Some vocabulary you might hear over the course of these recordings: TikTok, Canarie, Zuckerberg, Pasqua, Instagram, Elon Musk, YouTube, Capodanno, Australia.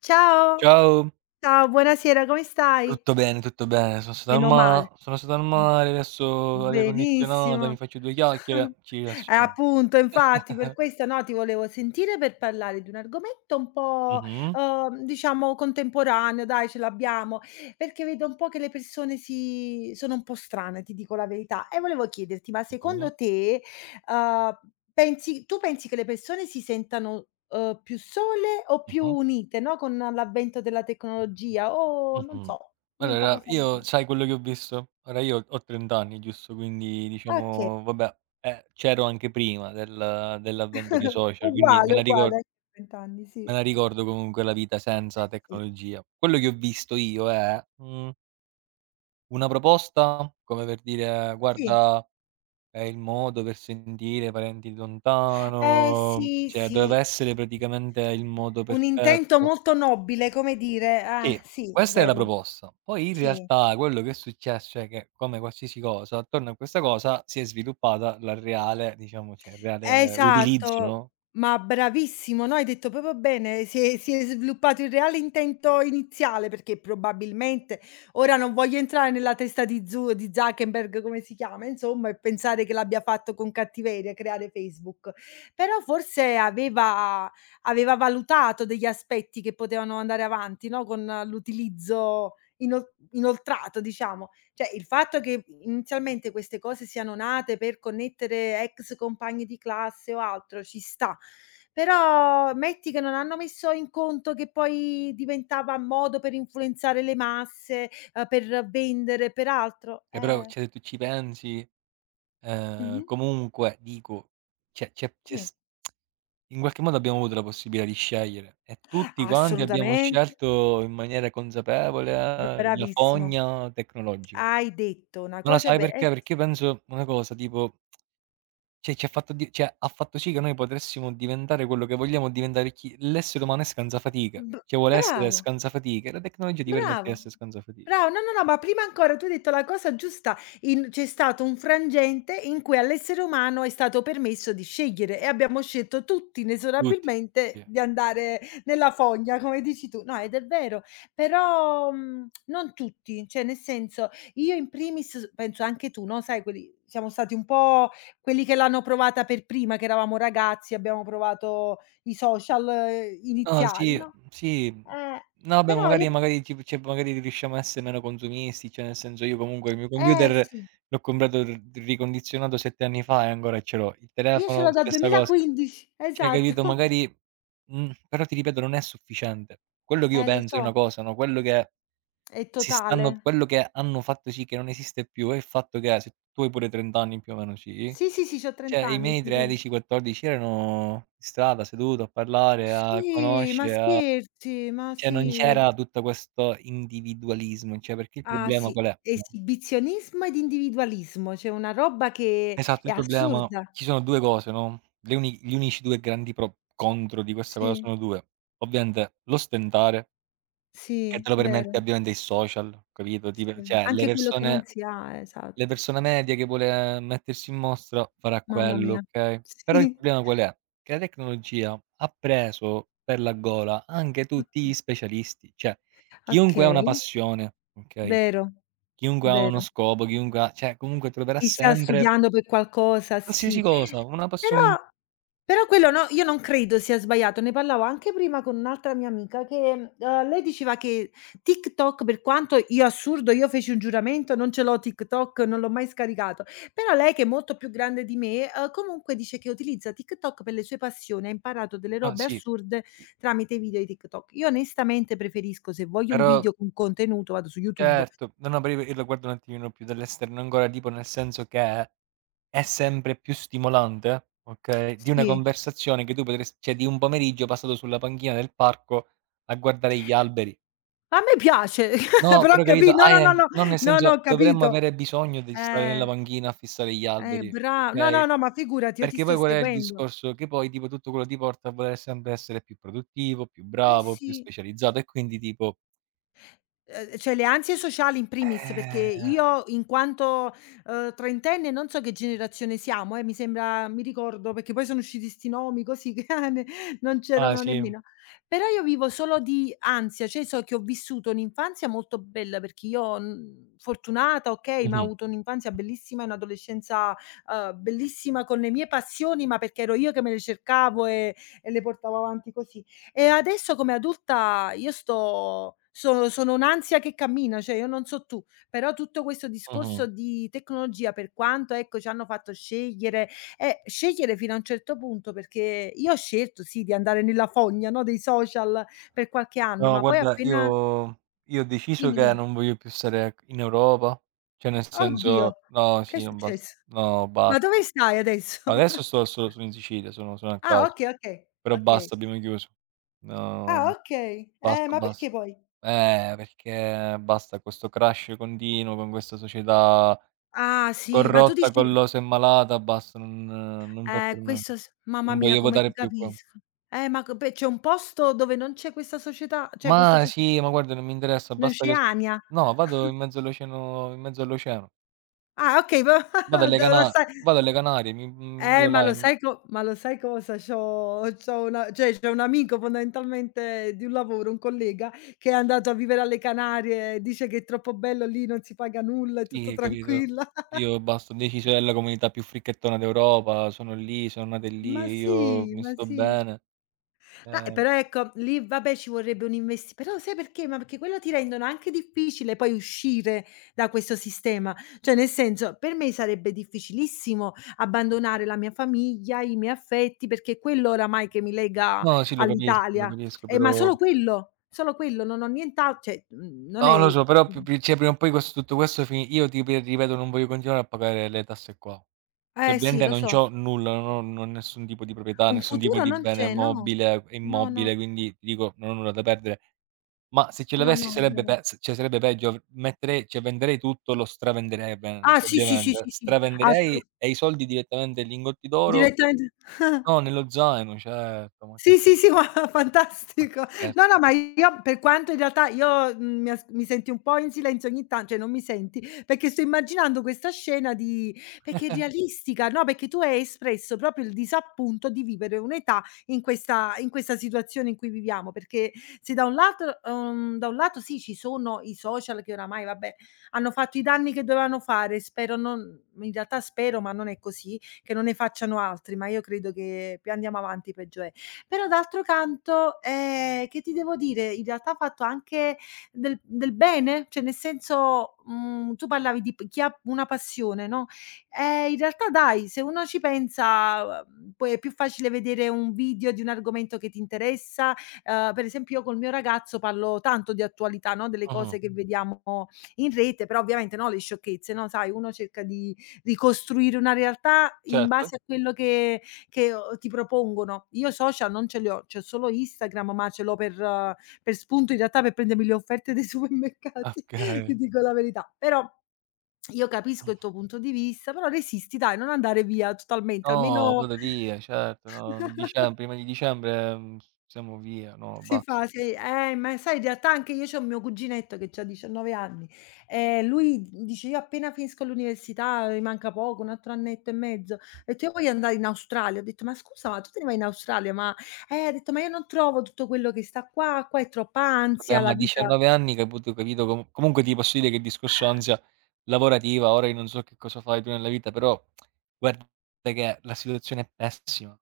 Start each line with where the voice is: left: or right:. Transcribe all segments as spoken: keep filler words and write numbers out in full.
left: Ciao,
right: Ciao,
left: ciao, buonasera, come stai?
right: tutto bene, tutto bene. Sono stato al
left: Meno male.
right: ma sono stato al
left: Mh,
right: mare, adesso aria condizionata,
left: Benissimo.
right: mi faccio due chiacchiere, ci
left: Eh,
right: rilassiamo.
left: appunto, infatti per questo, no, ti volevo sentire per parlare di un argomento un po',
right: Mh-mh,
left: uhm, diciamo contemporaneo, dai ce l'abbiamo, perché vedo un po' che le persone si sono un po' strane, ti dico la verità. E volevo chiederti, ma
right: mh-mh,
left: secondo te, uhm, pensi tu pensi che le persone si sentano, uhm, più sole o più
right: mh-mh,
left: unite, no, con l'avvento della tecnologia o non
right: mh-mh.
left: so, dimmi un po'
right: Allora,
left: cosa ne
right: io
left: pensi.
right: sai quello che ho visto? Ora io ho trenta anni, giusto, quindi
left: Okay,
right: diciamo vabbè, eh, c'ero anche prima del dell'avvento dei social, quindi me
left: uguale,
right: la ricor
left: uguale venti anni,
right: me
left: sì.
right: la ricordo comunque la vita
left: Eh
right: senza
left: sì,
right: tecnologia. Quello che ho visto io è, mhmm, una proposta come per dire:
left: sì.
right: "Guarda." È il modo per sentire i parenti
left: Eh
right: lontano,
left: sì,
right: cioè
left: sì.
right: doveva essere praticamente il modo
left: Un intento
right: perfetto.
left: molto nobile, come dire, eh
right: Sì,
left: sì,
right: questa è la
left: vero,
right: proposta. Poi in
left: sì.
right: realtà quello che è successo è che, come qualsiasi cosa, attorno a questa cosa si è sviluppata la reale, diciamo, cioè il reale utilizzo,
left: Esatto,
right: no.
left: ma bravissimo, no, hai detto proprio bene, si è si è sviluppato il reale intento iniziale, perché probabilmente ora non voglio entrare nella testa di Zu di Zuckerberg, come si chiama, insomma, e pensare che l'abbia fatto con cattiveria creare Facebook, però forse aveva aveva valutato degli aspetti che potevano andare avanti, no, con l'utilizzo inol inoltrato, diciamo. Cioè, il fatto che inizialmente queste cose siano nate per connettere ex compagni di classe o altro ci sta, però metti che non hanno messo in conto che poi diventava modo per influenzare le masse, uhm, per vendere, per altro,
right: Che però,
left: eh.
right: cioè, se tu ci pensi, ehm,
left: Mh-mh.
right: comunque dico, cioè c'è c'è
left: Sì.
right: s in qualche modo abbiamo avuto la possibilità di scegliere e tutti quanti abbiamo
left: Assolutamente,
right: scelto in maniera consapevole eh, la
left: bravissimo.
right: fogna tecnologica.
left: Hai detto una
right: Ma lo
left: cosa
right: sai
left: ve eh
right: perché?
left: s
right: Perché io penso una cosa tipo, cioè ci ha fatto di cioè ha fatto sì che noi potessimo diventare quello che vogliamo diventare, chi, l'essere umano è scansafatica,
left: b
right: cioè vuole essere
left: bravo.
right: scansafatiche, e la tecnologia ti permette di
left: Bravo,
right: essere scansafati,
left: bravo. No, no, no, ma prima ancora tu hai detto la cosa giusta. In C'è stato un frangente in cui all'essere umano è stato permesso di scegliere e abbiamo scelto tutti
right: tutti,
left: inesorabilmente
right: sì.
left: di andare nella fogna, come dici tu. No, ed è vero, però, mhmm, non tutti, cioè nel senso, io in primis s penso anche tu, no, sai quelli siamo stati un po' quelli che l'hanno provata per prima, che eravamo ragazzi, abbiamo provato i social eh,
right: No,
left: iniziali,
right: sì,
left: no?
right: sì.
left: Eh,
right: No, vabbè,
left: però io
right: magari magari ci cioè, magari riusciamo a essere meno consumisti, cioè nel senso io comunque il mio
left: Eh
right: computer
left: sì,
right: l'ho comprato r ricondizionato sette anni fa e ancora ce l'ho. Il
left: io ce l'ho
right: telefono
left: dal
right: stessa cosa.
left: duemilaquindici,
right: Cioè, capito,
left: esatto.
right: magari mhmm, però ti ripeto non è sufficiente. Quello che io
left: Eh lo
right: penso è una
left: so,
right: cosa, no, quello che
left: è
right: si stanno
left: totale.
right: quello che hanno fatto sì che non esiste più è il fatto che se tu hai pure trenta anni più o meno, sì,
left: Sì, sì, sì, c'ho
right: cioè
left: trenta
right: i
left: anni,
right: miei
left: sì, quindi.
right: tredici, quattordici erano in strada, seduto a parlare, a
left: Sì, ma
right: conoscere, a...
left: scherzi? Ma
right: cioè non
left: sì.
right: c'era tutto questo individualismo, cioè perché il
left: Ah
right: problema
left: sì,
right: qual è? No.
left: esibizionismo ed individualismo, cioè una roba che
right: Esatto,
left: è
right: il problema,
left: assurda.
right: ci sono due cose, no, le uni gli unici due grandi pro contro di questa cosa
left: Sì,
right: sono due: ovviamente l'ostentare, che
left: sì,
right: te lo
left: vero.
right: permette ovviamente il social, capito, ti per
left: Sì,
right: cioè le
left: anche quello che non
right: persone
left: si ha,
right: le
left: esatto.
right: persone medie che vuole mettersi in mostra farà
left: Mamma
right: quello,
left: mia.
right: okay, però il
left: Sì.
right: problema qual è? Che la tecnologia ha preso per la gola anche
left: O
right: tutti gli specialisti, cioè chiunque ha una
left: Okay,
right: passione, okay.
left: vero,
right: Chiunque ha uno
left: vero.
right: scopo, chiunque ha, cioè, comunque troverà
left: Chi sta
right: sempre
left: studiando per qualcosa, sì.
right: qualsiasi cosa, una passione in
left: Però però quello no io non credo sia sbagliato. Ne parlavo anche prima con un'altra mia amica che, mhmm, uhm, lei diceva che TikTok per quanto io assurdo, io feci un giuramento, non ce l'ho TikTok, non l'ho mai scaricato. Però lei che è molto più grande di me, uhm, comunque dice che utilizza TikTok per le sue passioni, ha imparato delle
right: ah
left: robe
right: sì.
left: assurde tramite i video di TikTok. Io onestamente preferisco se voglio un
right: Però
left: video con contenuto vado su YouTube.
right: certo, no, no, però io io la guardo un attimino più dall'esterno ancora, tipo nel senso che è sempre più stimolante, okay, di una
left: Sì.
right: conversazione che tu potresti, cioè di un pomeriggio passato sulla panchina del parco a guardare gli alberi.
left: A me piace,
right: No,
left: però
right: però
left: capì
right: capito,
left: no, no,
right: hai
left: no, no,
right: anche no, nel
left: no, no,
right: senso
left: ho
right: dovremmo
left: capito.
right: avere bisogno di stare nella
left: Eh,
right: panchina a fissare gli
left: eh,
right: alberi,
left: bra No,
right: okay?
left: no, no, ma figurati, io ti
right: Perché
left: sto
right: poi qual è il
left: seguendo.
right: discorso? Che poi tipo tutto quello ti porta a voler sempre essere più produttivo, più
left: Eh
right: bravo, più
left: sì.
right: specializzato e quindi tipo,
left: Ehm, cioè le ansie sociali in primis, perché
right: ehm
left: io in quanto, uhm, trentenne non so che generazione siamo, eh, mi sembra mi ricordo perché poi sono usciti 'sti nomi così che ne non
right: ah
left: c'erano
right: sì,
left: nemmeno. Però io vivo solo di ansia, cioè so che ho vissuto un'infanzia molto bella perché io, mhmm, fortunata okay, ma ho
right: mh-mh,
left: avuto un'infanzia bellissima e un'adolescenza, uhm, bellissima con le mie passioni, ma perché ero io che me le cercavo e e le portavo avanti così. E adesso come adulta io sto sono sono un'ansia che cammina, cioè io non so tu, però tutto questo
right: mh-mh.
left: discorso di tecnologia, per quanto ecco ci hanno fatto scegliere eh, scegliere fino a un certo punto, perché io ho scelto sì di andare nella fogna, no, dei social per qualche anno,
right: No,
left: ma poi
right: guarda,
left: appena.
right: io io ho deciso
left: Dimmi,
right: che
left: dimmi.
right: non voglio più stare in Europa, cioè nel senso,
left: Oddio,
right: no,
left: che è
right: sì, non basta,
left: successo?
right: no,
left: Ma
right: basta.
left: dove stai adesso?
right: Adesso sto sto sono in Sicilia, sono sono a
left: Ah
right: caso,
left: okay, okay,
right: però
left: okay.
right: basta, abbiamo chiuso. No,
left: Ah okay. Eh,
right: basta,
left: ma perché
right: basta.
left: poi?
right: Eh, perché basta questo crash continuo con questa società
left: Ah sì, ma tu
right: corrotta,
left: dici.
right: collosa e malata, basta, non non va
left: Eh,
right: per me.
left: questo s mamma
right: Non
left: mia
right: voglio
left: come ti
right: votare più qua.
left: capisco. Eh, ma co pe c'è un posto dove non c'è questa società cioè questa
right: Ma
left: socie
right: sì, ma guarda, non mi interessa,
left: in
right: basta che su
left: Oceania?
right: no, vado in mezzo all'oceano, in mezzo all'oceano.
left: Ah okay, va
right: Vado alle
left: dove
right: Cana
left: la stai
right: Vado alle Canarie, mi mi
left: eh,
right: vedo
left: ma
right: là
left: lo
right: in
left: sai co ma lo sai cosa? C'ho c'ho una cioè c'ho un amico fondamentalmente di un lavoro, un collega, che è andato a vivere alle Canarie, dice che è troppo bello lì, non si paga nulla, è tutto
right: Sì, capito?
left: tranquilla.
right: Io basta, ho deciso, è la comunità più fricchettona d'Europa, sono lì, sono nato
left: Ma
right: lì, io
left: sì,
right: mi
left: ma
right: sto
left: sì.
right: bene.
left: No, e
right: Ehm
left: però ecco, lì vabbè ci vorrebbe un investi però sai perché? Ma perché quello ti rendono anche difficile poi uscire da questo sistema. Cioè nel senso, per me sarebbe difficilissimo abbandonare la mia famiglia, i miei affetti, perché è quello oramai che mi lega
right: no, sì, lo capisco, lo
left: all'Italia.
right: capisco,
left: Eh, ma
right: però...
left: solo quello, solo quello, non ho nient'al cioè, mhmm, non
right: No,
left: è
right: lo so, però
left: mh.
right: più più cioè prima o poi questo, tutto questo fini io ti pi ripeto, non voglio continuare a pagare le tasse qua. Cioè
left: Eh sì,
right: ovviamente
left: lo
right: non
left: so.
right: c'ho nulla, non ho non ho nessun tipo di proprietà,
left: Un
right: nessun tipo
left: futuro
right: di
left: non
right: bene
left: c'è, no.
right: mobile e
left: No, no,
right: immobile, quindi ti dico non ho nulla da perdere. Ma se ce
left: no,
right: l'avessi
left: no, è
right: sarebbe
left: vero.
right: pe s cioè sarebbe peggio, av metterei cioè venderei tutto, lo stravenderei
left: Ah
right: ovviamente
left: sì, sì, sì,
right: ovviamente,
left: sì, sì, assolu
right: stravenderei e i soldi direttamente in lingotti d'oro,
left: direttamente
right: no, nello zaino, certo, ma
left: Sì, sì, sì, ma
right: ma
left: fantastico. No,
right: scherzi.
left: no, ma io per quanto in realtà io, mhmm, mi as mi senti un po' in silenzio ogni tan cioè non mi senti, perché sto immaginando questa scena di perché è realistica, no, perché tu hai espresso proprio il disappunto di vivere un'età in questa in questa situazione in cui viviamo, perché se da un lato uhm, da un lato sì, ci sono i social che oramai, vabbè, hanno fatto i danni che dovevano fare, spero non in realtà spero, ma non è così, che non ne facciano altri, ma io credo che più andiamo avanti peggio è. Però d'altro canto, ehm, che ti devo dire, in realtà ha fatto anche del del bene, cioè nel senso, mhmm, tu parlavi di p chi ha una passione, no, ehm, in realtà dai, se uno ci pensa, uhm, poi è più facile vedere un video di un argomento che ti interessa, ehm, per esempio io col mio ragazzo parlo tanto di attualità, no, delle
right: Mh-mh,
left: cose che Mh. vediamo in rete, però ovviamente, no, le sciocchezze, no, sai, uno cerca di ricostruire una realtà in
right: certo,
left: base a quello che che, uhm, ti propongono. Io social non ce li ho, c'ho solo Instagram, ma ce l'ho per eh, per spunto in realtà per prendermi le offerte dei supermercati, ti
right: okay.
left: dico la verità. Però io capisco il tuo punto di vista, però resisti dai, non andare via totalmente,
right: No,
left: almeno.
right: vado via, certo, no, dicem prima di dicembre, mhmm, siamo via, no,
left: Si
right: basta.
left: fa, sì. Eh, ma sai in realtà anche io c'ho mio cuginetto che c'ha diciannove anni, ehm, lui dice: "Io appena finisco l'università, mi manca poco, un altro annetto e mezzo, ho detto io voglio andare in Australia." Ho detto: "Ma scusa, ma tu te ne vai in Australia, ma" eh, ha detto: "Ma io non trovo tutto quello che sta qua, qua è troppa
right: Vabbè,
left: ansia, la
right: ma a
left: vita"
right: diciannove anni, capito, ho capito com comunque ti posso dire che il discorso ansia lavorativa, ora io non so che cosa fai tu nella vita, però guarda che la situazione è pessima.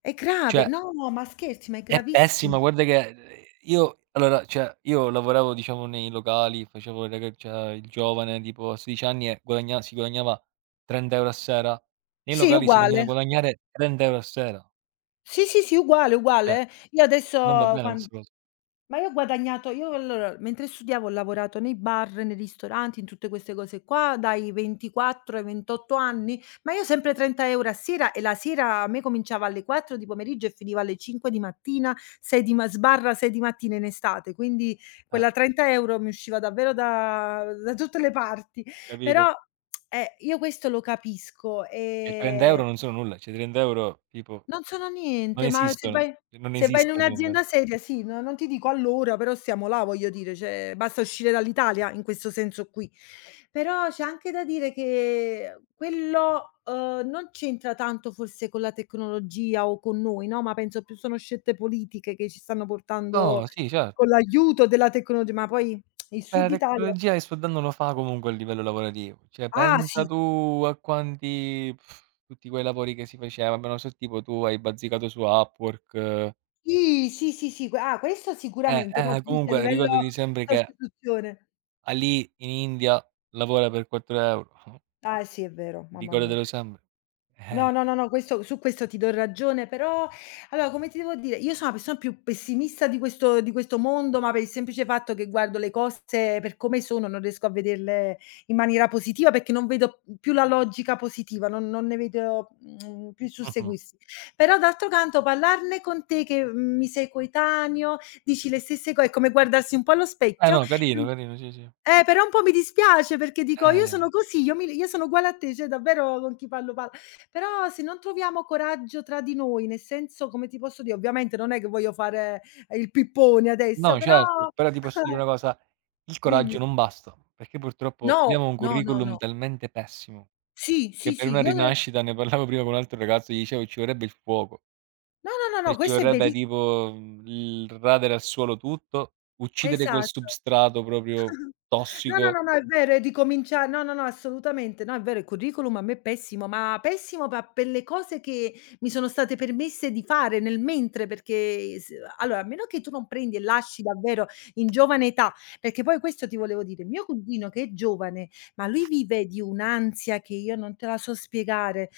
left: è grave.
right: Cioè,
left: No, ma scherzi, ma è
right: è
left: gravissimo.
right: pessima, guarda che, ehm, io allora, cioè, io lavoravo, diciamo, nei locali, facevo il raga cioè il giovane, tipo a sedici anni e guadagna si guadagnava trenta euro € a sera, nei
left: Sì,
right: locali si continua a
left: uguale.
right: guadagnare trenta euro € a sera.
left: Sì, sì, sì, uguale,
right: Cioè,
left: uguale, eh. Io
right: non va
left: adesso
right: bene
left: quan.
right: questa cosa.
left: Ma io ho guadagnato io allora, mentre studiavo ho lavorato nei bar, nei ristoranti, in tutte queste cose qua, dai ventiquattro ai ventotto anni, ma io sempre trenta euro € a sera e la sera a me cominciava alle quattro di pomeriggio e finiva alle cinque di mattina, sei di ma sbarra sei di mattina in estate, quindi
right: Eh,
left: quella trenta euro € mi usciva davvero da da
right: cioè,
left: tutte le parti.
right: capito?
left: Però, eh, io questo lo capisco,
right: E
left: ehm
right: trenta euro € non sono nulla, cioè trenta euro € tipo
left: non sono
right: non
left: niente, ma se
right: esistono,
left: vai
right: cioè, non
left: se vai in
right: esistono per me.
left: un'azienda seria sì, no non ti dico all'ora, però stiamo là, voglio dire, cioè basta uscire dall'Italia in questo senso qui. Però c'è anche da dire che quello, uhm, non c'entra tanto forse con la tecnologia o con noi, no, ma penso più sono scelte politiche che ci stanno portando
right: No, sì, certo.
left: con l'aiuto della tecnologia, ma poi il
right: Beh,
left: Sud
right: la
left: Italia
right: tecnologia che sto dando lo fa comunque a livello lavorativo, cioè
left: ah
right: pensa
left: sì,
right: tu a quanti tutti quei lavori che si faceva, ma non so tipo tu hai bazzicato su Upwork.
left: sì, sì, sì, sì, que ah questo
right: Eh,
left: sicuramente, no,
right: eh,
left: tu dici a
right: comunque
left: livello
right: ricordati
left: di
right: sempre che
left: costituzione.
right: Ali in India lavora per quattro euro €,
left: Ah, sì, è vero, mamma mia.
right: ricordatelo sempre.
left: No,
right: Eh,
left: no, no, no, questo su questo ti do ragione, però allora come ti devo dire, io sono la persona più pessimista di questo di questo mondo, ma per il semplice fatto che guardo le cose per come sono, non riesco a vederle in maniera positiva perché non vedo più la logica positiva, non non ne vedo, mhmm, più il
right: mh-mh.
left: susseguirsi. Però d'altro canto parlarne con te che mm, mi sei coetaneo, dici le stesse co è come guardarsi un po' allo
right: Eh
left: specchio.
right: no, carino, carino, sì, sì.
left: Eh, però un po' mi dispiace perché dico: "Io sono
right: Eh.
left: così, io mi io sono uguale a te", cioè davvero con chi parlo parlo. Però se non troviamo coraggio tra di noi, nel senso come ti posso dire, ovviamente non è che voglio fare eh, il pippone adesso,
right: No,
left: però
right: certo, però ti posso dire una cosa, il coraggio
left: dimmi.
right: non basta, perché purtroppo
left: No,
right: abbiamo un
left: no, no,
right: curriculum
left: no.
right: talmente pessimo,
left: Sì,
right: che
left: sì,
right: per
left: sì,
right: una
left: io
right: rinascita, ne parlavo prima con un altro ragazzo, gli dicevo ci vorrebbe il fuoco,
left: no, no, no,
right: e
left: no,
right: ci
left: questo è
right: vorrebbe
left: veri
right: tipo, mhmm, il radere al suolo tutto, uccidere quel
left: esatto.
right: substrato proprio
left: No, no,
right: tossico.
left: no, no, è vero, è di comincia no, no, no, assolutamente. No, è vero, il curriculum a me è pessimo, ma pessimo pa per le cose che mi sono state permesse di fare nel mentre, perché s allora, a meno che tu non prendi e lasci davvero in giovane età, perché poi questo ti volevo dire, mio cugino che è giovane, ma lui vive di un'ansia che io non te la so spiegare.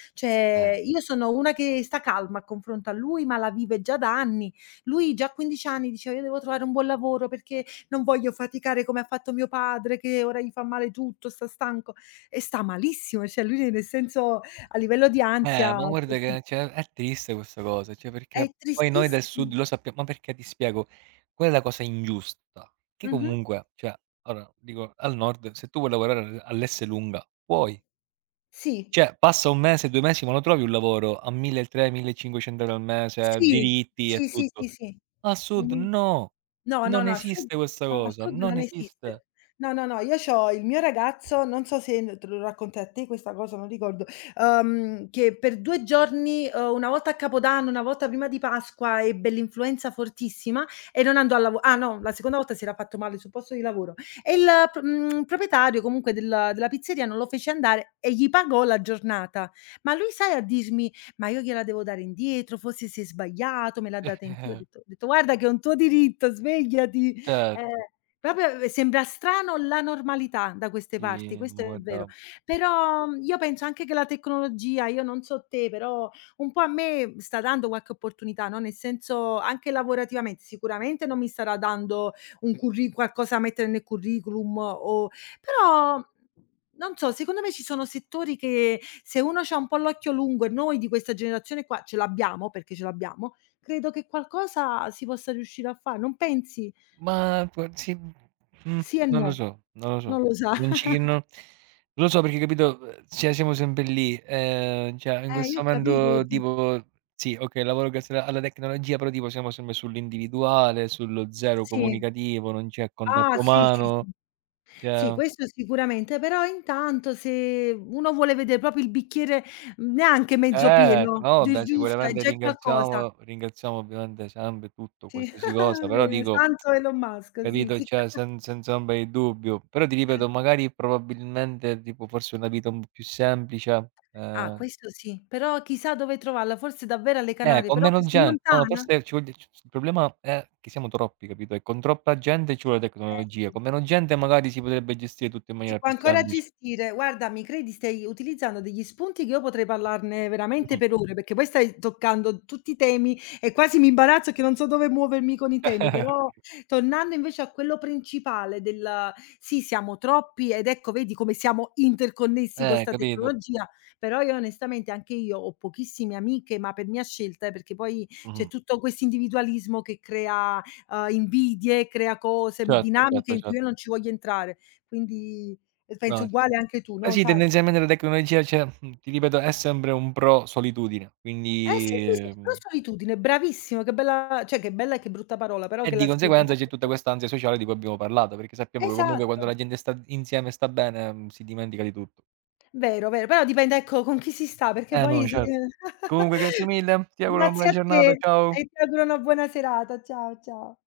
right: Eh.
left: Cioè, io sono una che sta calma a confronto a lui, ma la vive già da anni. Lui già a quindici anni diceva: "Io devo trovare un buon lavoro perché non voglio faticare come ha fatto mio padre che ora gli fa male tutto, sta stanco e sta malissimo, cioè lui nel senso a livello di
right: Eh,
left: ansia
right: ma guarda
left: così.
right: che, cioè, è triste questa cosa, cioè
left: È
right: perché poi noi del
left: tristissim
right: sud lo sappiamo, ma perché ti spiego, quella è la cosa ingiusta, che
left: mh-mh.
right: comunque, cioè, allora dico, al nord se tu vuoi lavorare all'Esselunga puoi,
left: Sì,
right: cioè passa un mese, due mesi, ma lo trovi un lavoro a milletrecento, millecinquecento € al mese,
left: sì,
right: diritti e
left: sì, sì, sì,
right: tutto.
left: sì.
right: Al sud no,
left: No, no,
right: non
left: no, a sud,
right: esiste questa
left: a
right: cosa,
left: sud
right: non
left: non
right: esiste.
left: esiste. No, no, no, io c'ho il mio ragazzo, non so se n te lo raccontai, a te questa cosa, non ricordo, uhm, che per due giorni, uhm, una volta a Capodanno, una volta prima di Pasqua, ebbe l'influenza fortissima e non andò al lavo ah no, la seconda volta si era fatto male sul posto di lavoro e il p mhmm, proprietario, comunque, della della pizzeria non lo fece andare e gli pagò la giornata. Ma lui sai a dirmi: "Ma io gliela devo dare indietro, forse si è sbagliato, me l'ha data in più". Ho detto ho detto: "Guarda che è un tuo diritto, svegliati".
right: Certo,
left: Eh, proprio eh, sembra strano la normalità da queste parti,
right: sì,
left: questo
right: ma
left: è vero.
right: guarda.
left: Però, mhmm, io penso anche che la tecnologia, io non so te, però un po' a me sta dando qualche opportunità, no, nel senso anche lavorativamente, sicuramente non mi starà dando un curri qualcosa da mettere nel curriculum o però, non so, secondo me ci sono settori che se uno c'ha un po' l'occhio lungo e noi di questa generazione qua ce l'abbiamo, perché ce l'abbiamo, credo che qualcosa si possa riuscire a fare. Non pensi?
right: Ma p Sì, mh,
left: Sì e
right: non lo
left: no.
right: so, non lo so.
left: Non lo so.
right: Non ci non lo so perché capito, uhm, cioè siamo sempre lì, ehm, cioè in
left: Eh, io
right: questo
left: ho capito che
right: momento
left: di
right: tipo sì, okay, lavoro grazie alla alla tecnologia, però tipo siamo sempre sull'individuale, sullo zero
left: sì.
right: comunicativo, non c'è
left: Ah,
right: contatto
left: sì, sì, sì.
right: umano,
left: Sì,
right: cioè...
left: questo sicuramente, però intanto se uno vuole vedere proprio il bicchiere mm, neanche mezzo
right: Eh,
left: pieno,
right: no,
left: già è
right: vabbè,
left: giusto, è
right: sicuramente
left: già qualcosa.
right: ringraziamo ringraziamo ovviamente sempre tutto,
left: Sì,
right: qualsiasi cosa, però
left: eh,
right: dico...
left: santo Elon Musk, sì,
right: Capito?
left: sì.
right: Cioè, sen senza ombra di dubbio. Però ti ripeto, magari probabilmente tipo forse una vita un po' più semplice,
left: Ah,
right: ehm
left: questo sì, però chissà dove trovarla, forse davvero alle
right: eh,
left: Canarie,
right: con
left: però
right: meno
left: così
right: gen, no, no,
left: lontana?
right: forse ci vogl il problema è che siamo troppi, capito? E con troppa gente ci vuole
left: Eh,
right: tecnologia,
left: sì.
right: con meno gente magari si potrebbe gestire tutto in
left: Si
right: maniera
left: può
right: più
left: ancora
right: semplice.
left: gestire. Guarda, mi credi, stai utilizzando degli spunti che io potrei parlarne veramente
right: Mh-mh.
left: per ore, perché poi stai toccando tutti i temi e quasi mi imbarazzo che non so dove muovermi con i temi, però tornando invece a quello principale del sì, siamo troppi ed ecco, vedi come siamo interconnessi con
right: Eh,
left: 'sta
right: capito?
left: tecnologia, però io onestamente anche io ho pochissime amiche, ma per mia scelta, eh, perché poi c'è
right: Mh-mh.
left: tutto questo individualismo che crea, uhm, invidie, crea cose, mi
right: Certo,
left: dinamiche
right: certo,
left: in cui io
right: certo.
left: non ci voglio entrare. Quindi e penso
right: No, ci
left: uguale
right: sta.
left: anche tu,
right: Eh
left: no,
right: sì,
left: sai?
right: tendenzialmente la tecnologia, cioè, mhmm, ti ripeto, è sempre un pro solitudine,
left: Eh sì, sì,
right: quindi,
left: sì, però
right: mhmm
left: solitudine, bravissimo, che bella cioè che bella e che brutta parola, però
right: e
left: che
right: di
left: la spiega
right: conseguenza c'è
left: molto
right: tutta
left: be
right: quest'ansia sociale di cui abbiamo parlato, perché sappiamo che comunque quando
left: esatto,
right: la gente sta insieme e sta bene, mhmm, si dimentica di tutto.
left: vero, vero, però dipende ecco con chi si sta, perché
right: Eh no,
left: poi si
right: certo. Comunque grazie mille, ti auguro una
left: Grazie
right: buona
left: a
right: giornata,
left: te
right: ciao.
left: e ti auguro una buona serata. Ciao, ciao.